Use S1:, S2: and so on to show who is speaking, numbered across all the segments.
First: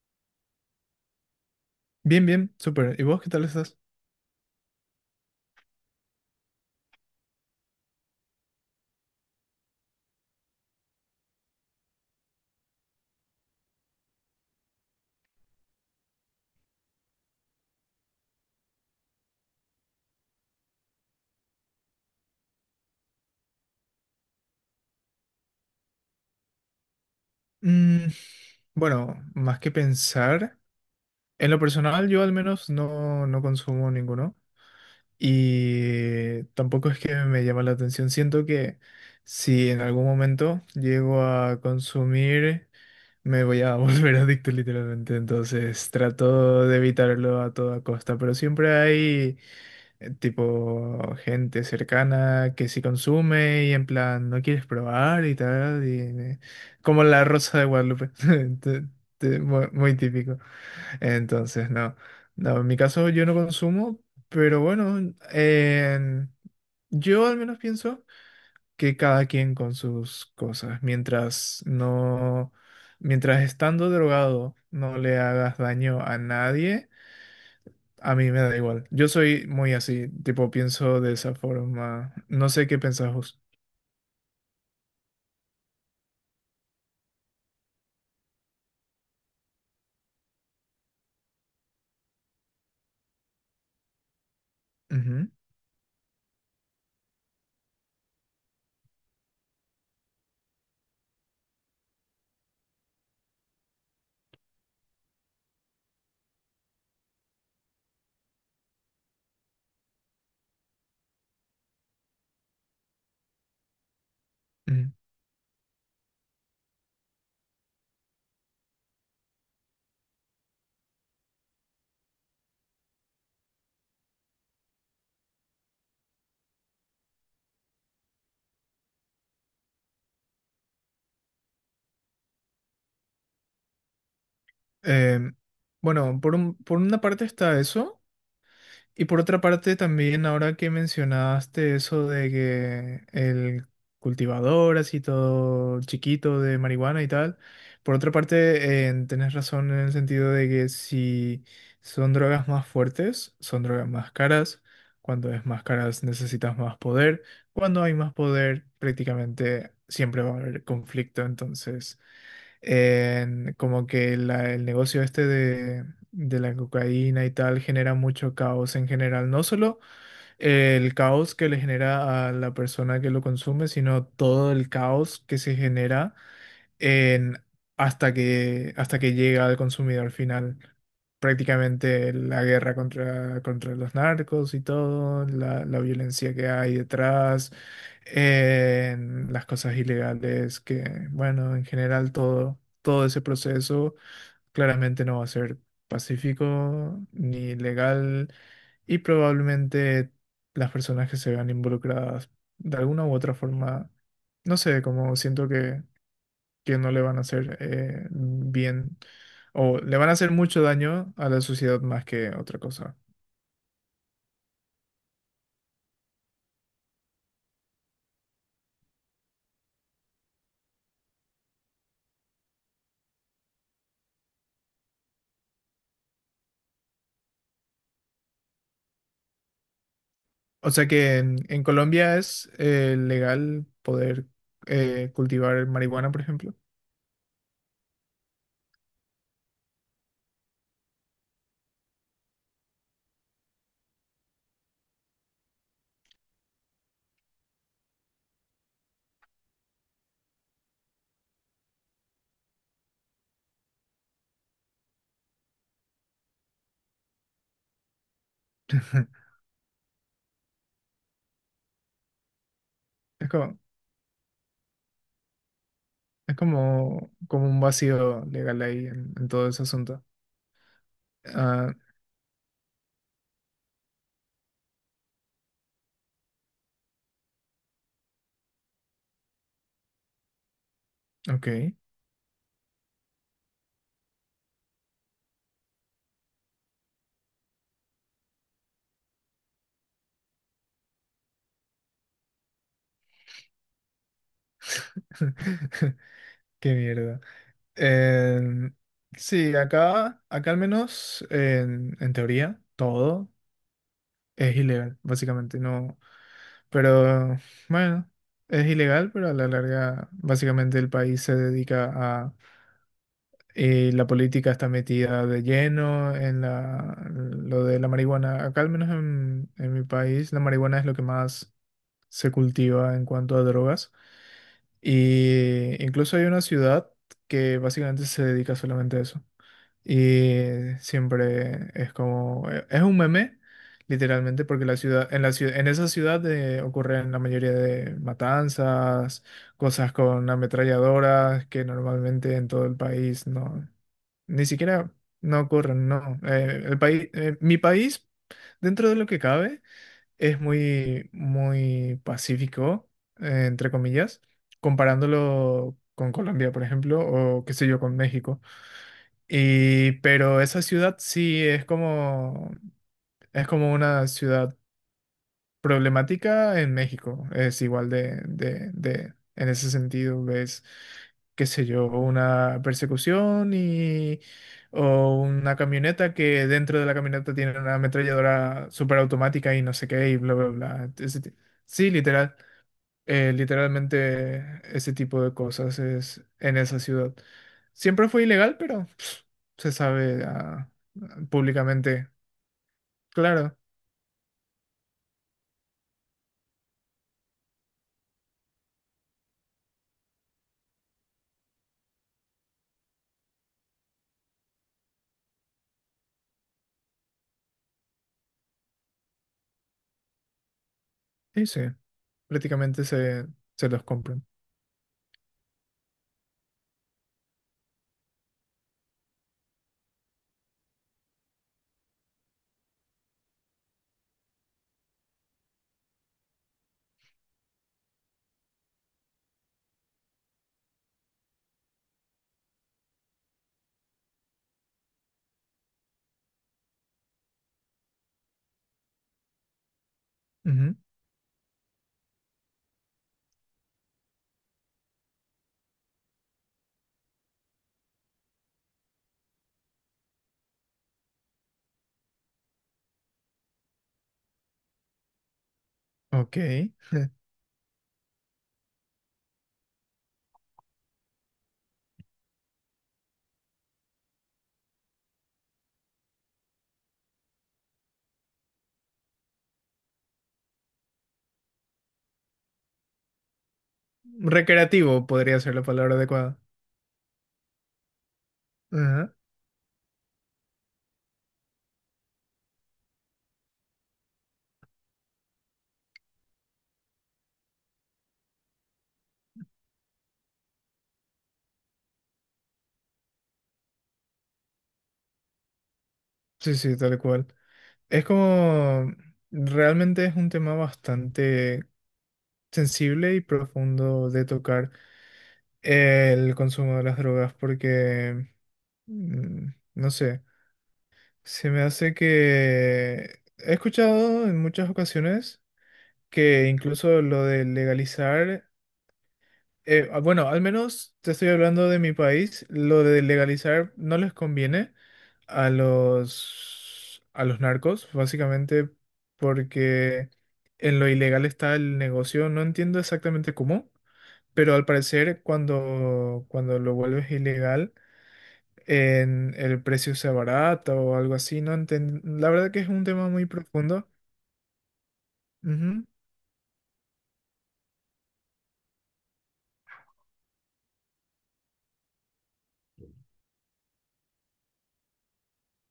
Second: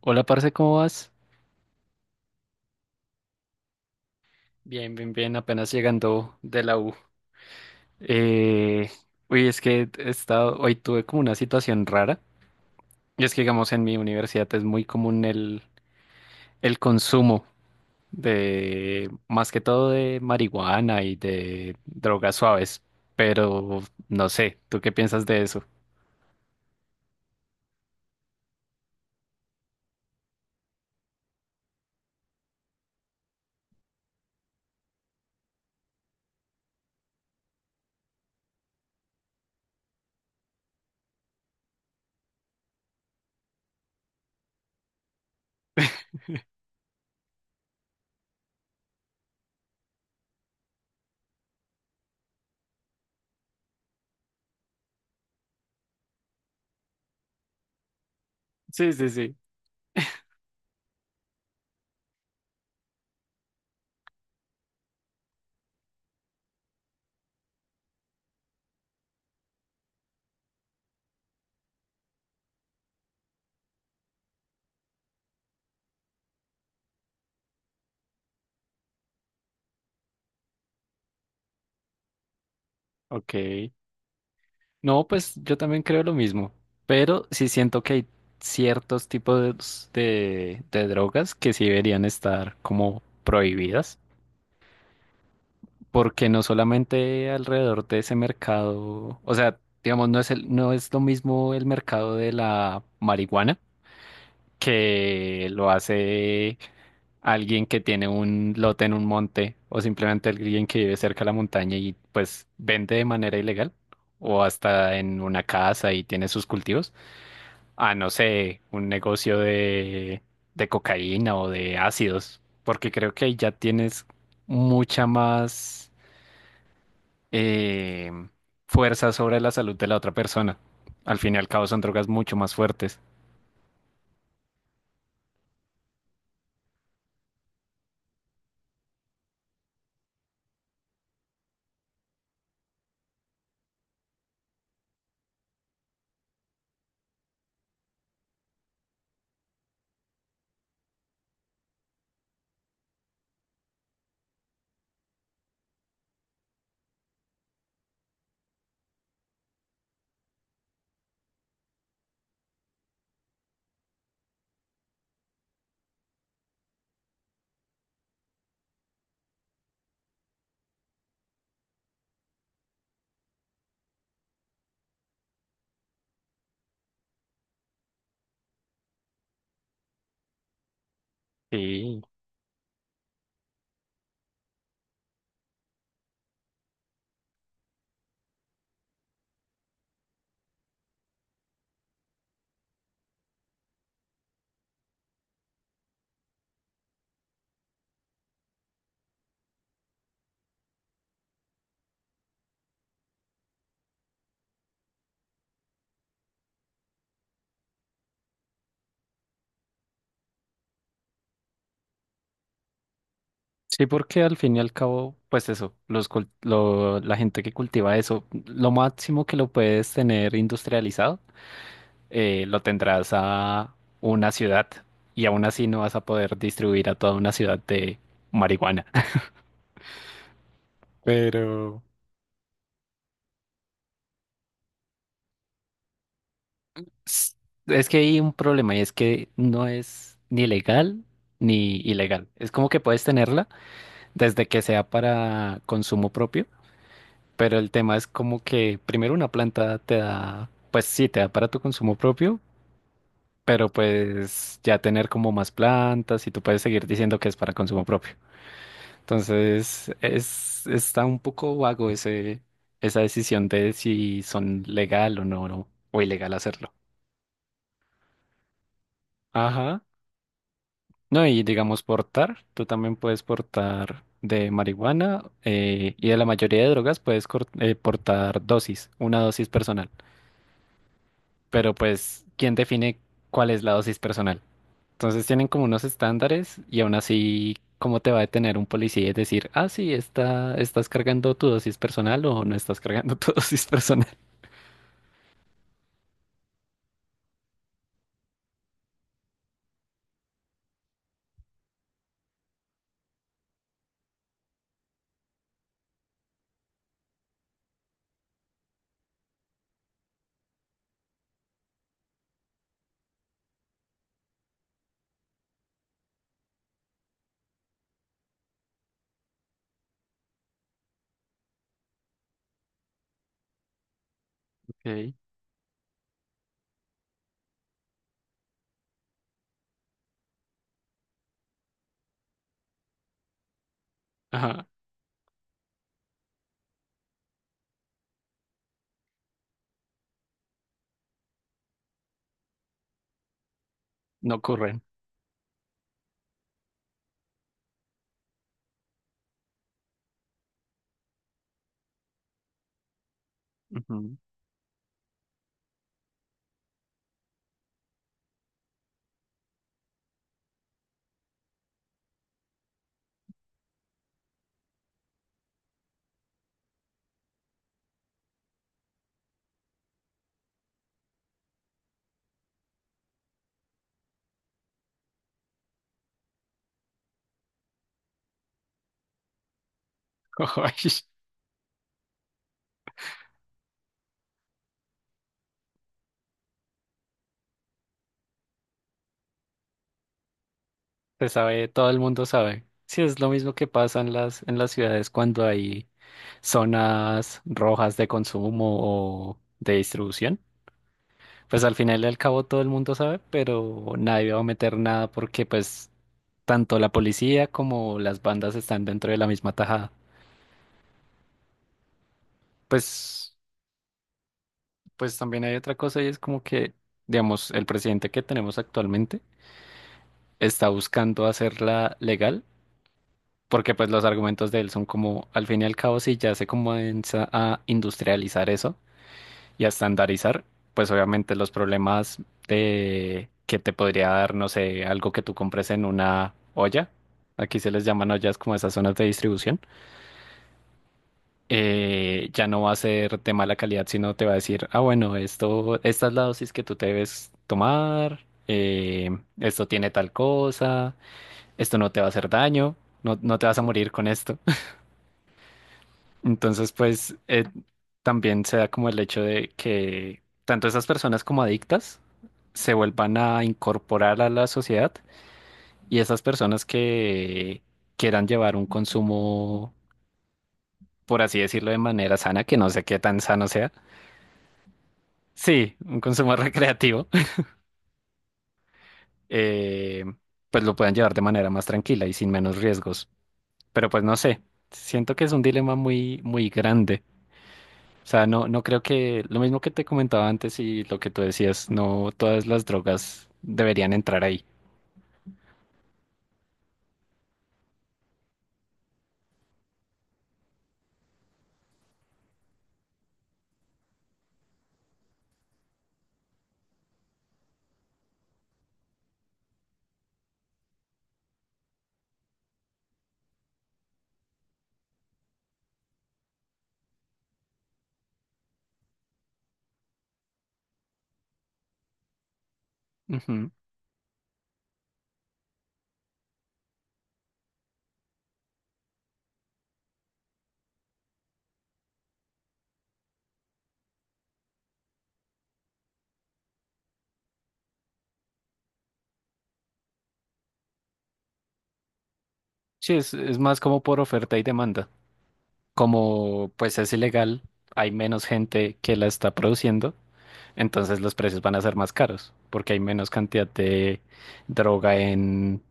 S1: Hola, parce, ¿cómo vas?
S2: Bien, bien, súper. ¿Y vos qué tal estás?
S1: Bien, bien, bien, apenas llegando de la U. Eh, es que he estado, hoy tuve como una situación rara. Y es que, digamos, en mi universidad es muy común el consumo de, más que todo de marihuana y de drogas suaves. Pero no sé, ¿tú qué piensas de eso?
S2: Mm, bueno, más que pensar, en lo personal yo al menos no, no consumo ninguno y tampoco es que me llama la atención. Siento que si en algún momento llego a consumir, me voy a volver adicto literalmente. Entonces trato de evitarlo a toda costa, pero siempre hay... tipo gente cercana que sí consume y en plan no quieres probar y tal, y como la Rosa de Guadalupe, Te-
S1: Sí, sí, sí.
S2: muy típico. Entonces, no, no, en mi caso yo no consumo, pero bueno, en- yo al menos pienso que cada quien con sus cosas, mientras estando drogado no le hagas daño a nadie a mí me da igual. Yo soy muy así, tipo, pienso de esa forma. No sé qué pensás
S1: Ok.
S2: vos.
S1: No, pues yo también creo lo mismo, pero sí siento que hay ciertos tipos de drogas que sí deberían estar como prohibidas,
S2: Ujú,
S1: porque no solamente alrededor de ese mercado, o sea, digamos, no es lo mismo el mercado de la marihuana que lo hace alguien que tiene un lote en un monte o simplemente alguien que vive cerca de la montaña y pues vende de manera ilegal o
S2: ujú.
S1: hasta en una casa y tiene sus cultivos a, no sé, un negocio de cocaína o de ácidos, porque creo que ahí ya tienes mucha más eh, fuerza sobre la salud de la otra persona. Al fin y al cabo son drogas mucho más fuertes.
S2: Em, bueno, por una parte está eso. Y por otra parte, también ahora que mencionaste eso de que el cultivador, así todo chiquito de marihuana y tal, por otra parte, tenés razón en el sentido de que si son drogas más fuertes, son drogas más caras. Cuando es más caras necesitas más poder. Cuando hay más poder, prácticamente siempre va a haber conflicto. Entonces, como que el negocio este de la cocaína y tal genera mucho caos en general. No solo el caos que le genera a la persona que lo consume, sino todo el caos que se genera en- hasta que llega al consumidor final.
S1: Sí.
S2: Prácticamente la guerra contra los narcos y todo, la violencia que hay detrás, en las cosas ilegales, que bueno, en general todo ese proceso claramente no va a ser pacífico ni legal y probablemente las personas que se vean involucradas de alguna u otra forma, no sé, como siento que no le van a hacer bien o le van a hacer mucho daño a la sociedad más que otra cosa.
S1: Sí, porque al fin y al cabo, pues eso, la gente que cultiva eso, lo máximo que lo puedes tener industrializado, lo tendrás a una ciudad y aún así no vas a poder distribuir a toda una ciudad de marihuana.
S2: O sea que en
S1: Pero,
S2: Colombia es legal poder cultivar marihuana, por ejemplo.
S1: S- es que hay un problema y es que no es ni legal ni ilegal. Es como que puedes tenerla desde que sea para consumo propio, pero el tema es como que primero una planta te da, pues sí, te da para tu consumo propio, pero pues ya tener como más plantas y tú puedes seguir diciendo que es para consumo propio. Entonces, es, está un poco vago ese, esa
S2: Es
S1: decisión
S2: como,
S1: de si son legal o no, o ilegal
S2: es
S1: hacerlo.
S2: como, como un vacío legal ahí en todo ese
S1: Ajá.
S2: asunto.
S1: No, y
S2: Ah,
S1: digamos portar, tú también puedes portar de marihuana y de la mayoría de drogas portar dosis, una dosis personal. Pero
S2: ok.
S1: pues, ¿quién define cuál es la dosis personal? Entonces tienen como unos estándares y aún así, ¿cómo te va a detener un policía y decir, ah, sí, está, estás cargando tu dosis personal o no estás cargando tu dosis personal?
S2: Qué mierda. Em, sí, acá al menos en teoría todo es ilegal, básicamente. No, pero bueno, es ilegal, pero a la larga básicamente el país se dedica a... la política está metida de lleno en lo de la marihuana. Acá al menos en mi país la marihuana es lo que más se cultiva en cuanto a drogas.
S1: Ok.
S2: Y incluso hay una ciudad que básicamente se dedica solamente a eso. Y siempre es como, es un meme, literalmente, porque
S1: Ajá,
S2: en esa ciudad ocurren la mayoría de matanzas, cosas con ametralladoras que normalmente en todo el país no,
S1: no
S2: ni
S1: ocurren.
S2: siquiera no ocurren, no. Mi país, dentro de lo que cabe, es muy, muy pacífico, entre
S1: Ujú.
S2: comillas, comparándolo con Colombia, por ejemplo, o qué sé yo, con México. Y pero esa ciudad sí es como una ciudad problemática en México. Es igual de en ese sentido, ves, qué sé yo, una persecución y, o una camioneta que dentro de la camioneta tiene una ametralladora superautomática y no sé qué y bla, bla, bla. Sí, literalmente ese tipo de cosas es en esa ciudad. Siempre fue ilegal, pero pss, se sabe, ah,
S1: Se sabe, todo el
S2: públicamente.
S1: mundo sabe. Sí, es lo mismo
S2: Claro,
S1: que pasa en las ciudades cuando hay zonas rojas de consumo o de distribución. Pues al final y al cabo todo el mundo sabe, pero nadie va a meter nada porque pues tanto la policía como las bandas están dentro de la misma tajada.
S2: sí, sí, prácticamente se,
S1: Pues,
S2: se los compran.
S1: pues también hay otra cosa y es como que, digamos, el presidente que tenemos actualmente está buscando hacerla legal porque pues los argumentos de él son como, al fin y al cabo, si ya se comienza a industrializar eso y a estandarizar, pues obviamente los problemas de que te podría dar, no sé, algo que tú compres en una olla, aquí se les llaman ollas como esas zonas de distribución,
S2: Ujú,
S1: ya no va a ser de mala calidad, sino te va a decir, ah, bueno, esto, esta es la dosis que tú te debes tomar, eh, esto tiene tal cosa, esto no te va a hacer daño, no, no te vas a morir con esto.
S2: ok.
S1: Entonces, también se da como el hecho de que tanto esas personas como adictas se vuelvan a incorporar a la sociedad y esas personas que quieran llevar un consumo, por así decirlo, de manera sana, que no sé qué tan sano sea,
S2: Recreativo podría ser la
S1: sí,
S2: palabra
S1: un consumo
S2: adecuada.
S1: recreativo,
S2: Ajá,
S1: eh, pues lo puedan llevar de manera más tranquila y sin menos riesgos. Pero pues no sé, siento que es un dilema muy, muy grande. O sea, no, no creo que lo mismo que te comentaba antes y lo que tú decías, no todas las drogas deberían entrar ahí.
S2: sí, sí, tal cual. Es como, realmente es un tema bastante sensible y profundo de tocar el consumo de las drogas porque, mm, no sé. Se me hace que he escuchado en muchas ocasiones que incluso lo de legalizar, bueno, al menos te estoy hablando de mi país, lo de
S1: Ujú.
S2: legalizar no les conviene a los narcos, básicamente porque en lo ilegal está el negocio. No entiendo exactamente cómo, pero al parecer cuando lo vuelves ilegal en el precio sea barato o algo así, no enten- La verdad que es un
S1: Sí,
S2: tema muy
S1: es más como
S2: profundo.
S1: por oferta y demanda.
S2: Ujú.
S1: Como pues es ilegal, hay menos gente que la está produciendo, entonces los precios van a ser más caros porque hay menos cantidad de droga en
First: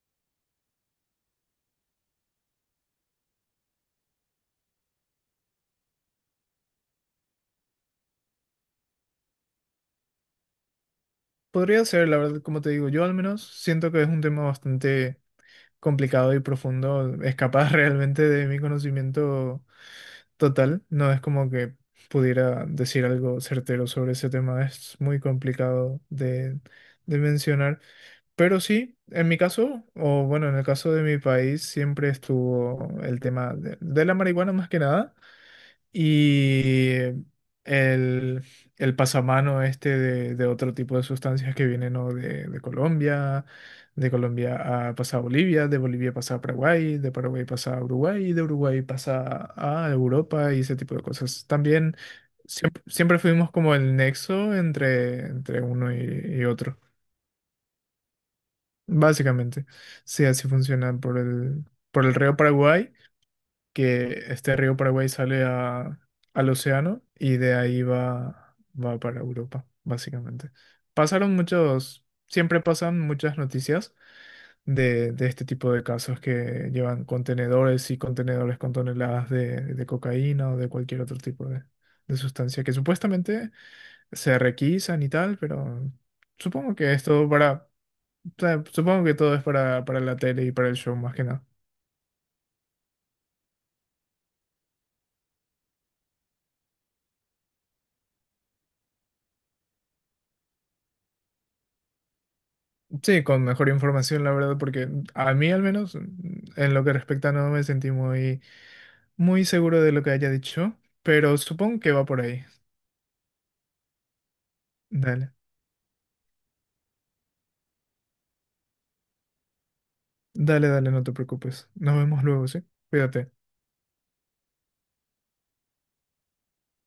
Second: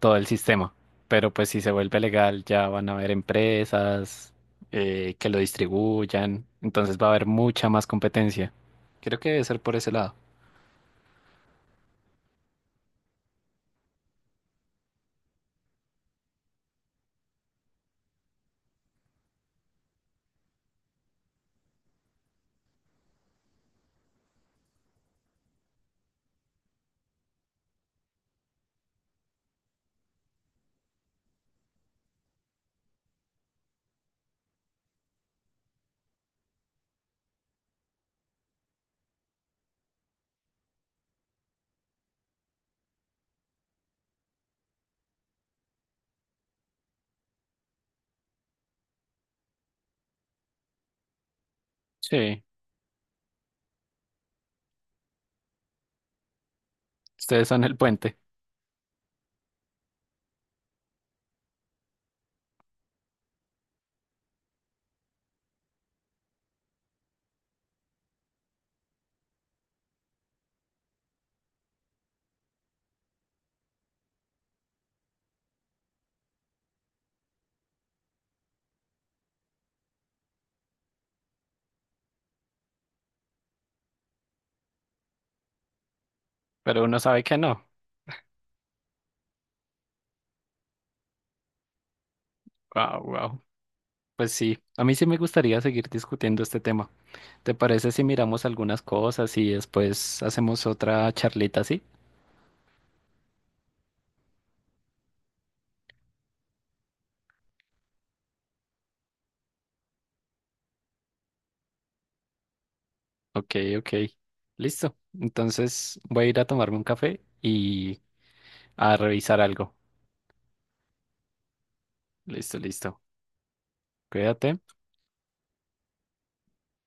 S1: todo el sistema. Pero pues si se vuelve legal ya van a haber empresas que lo distribuyan, entonces va a haber mucha más competencia. Creo que debe ser por ese lado.
S2: Podría ser, la verdad, como te digo, yo al menos siento que es un tema bastante complicado y profundo, escapar realmente de mi conocimiento total. No es como que pudiera decir algo certero sobre ese tema, es muy complicado de mencionar. Pero sí, en mi caso, o bueno, en el caso de mi país, siempre estuvo el tema de la marihuana más que nada. Y el, el pasamano este de otro tipo de sustancias que vienen, ¿no?, de Colombia a, pasa a Bolivia, de Bolivia pasa a Paraguay, de Paraguay pasa a Uruguay, y de Uruguay pasa a Europa y ese tipo de cosas. También
S1: Sí,
S2: siempre, siempre fuimos como el nexo entre uno y otro,
S1: ustedes son el puente,
S2: básicamente. Sí, así funciona por por el río Paraguay que este río Paraguay al océano y de ahí va para Europa, básicamente. Siempre pasan muchas noticias de este tipo de casos que llevan contenedores y contenedores con toneladas de cocaína o de cualquier otro tipo de sustancia que supuestamente se requisan y tal, pero supongo
S1: pero
S2: que
S1: uno
S2: es
S1: sabe
S2: todo
S1: que no.
S2: para, o sea, supongo que todo es para la tele y para el show más que nada.
S1: Wow, wow. Pues sí, a mí sí me gustaría seguir discutiendo este tema. ¿Te parece si miramos algunas cosas y después hacemos otra charlita así?
S2: Sí, con mejor información, la verdad, porque a mí al menos, mm, en lo que respecta, no me sentí muy, muy seguro de lo que haya dicho, pero supongo que va por ahí.
S1: Ok, ok. Listo.
S2: Dale,
S1: Entonces voy a ir a tomarme un café y a revisar algo.
S2: dale, dale, no te preocupes. Nos vemos luego,
S1: Listo,
S2: ¿sí?
S1: listo.
S2: Cuídate.
S1: Cuídate.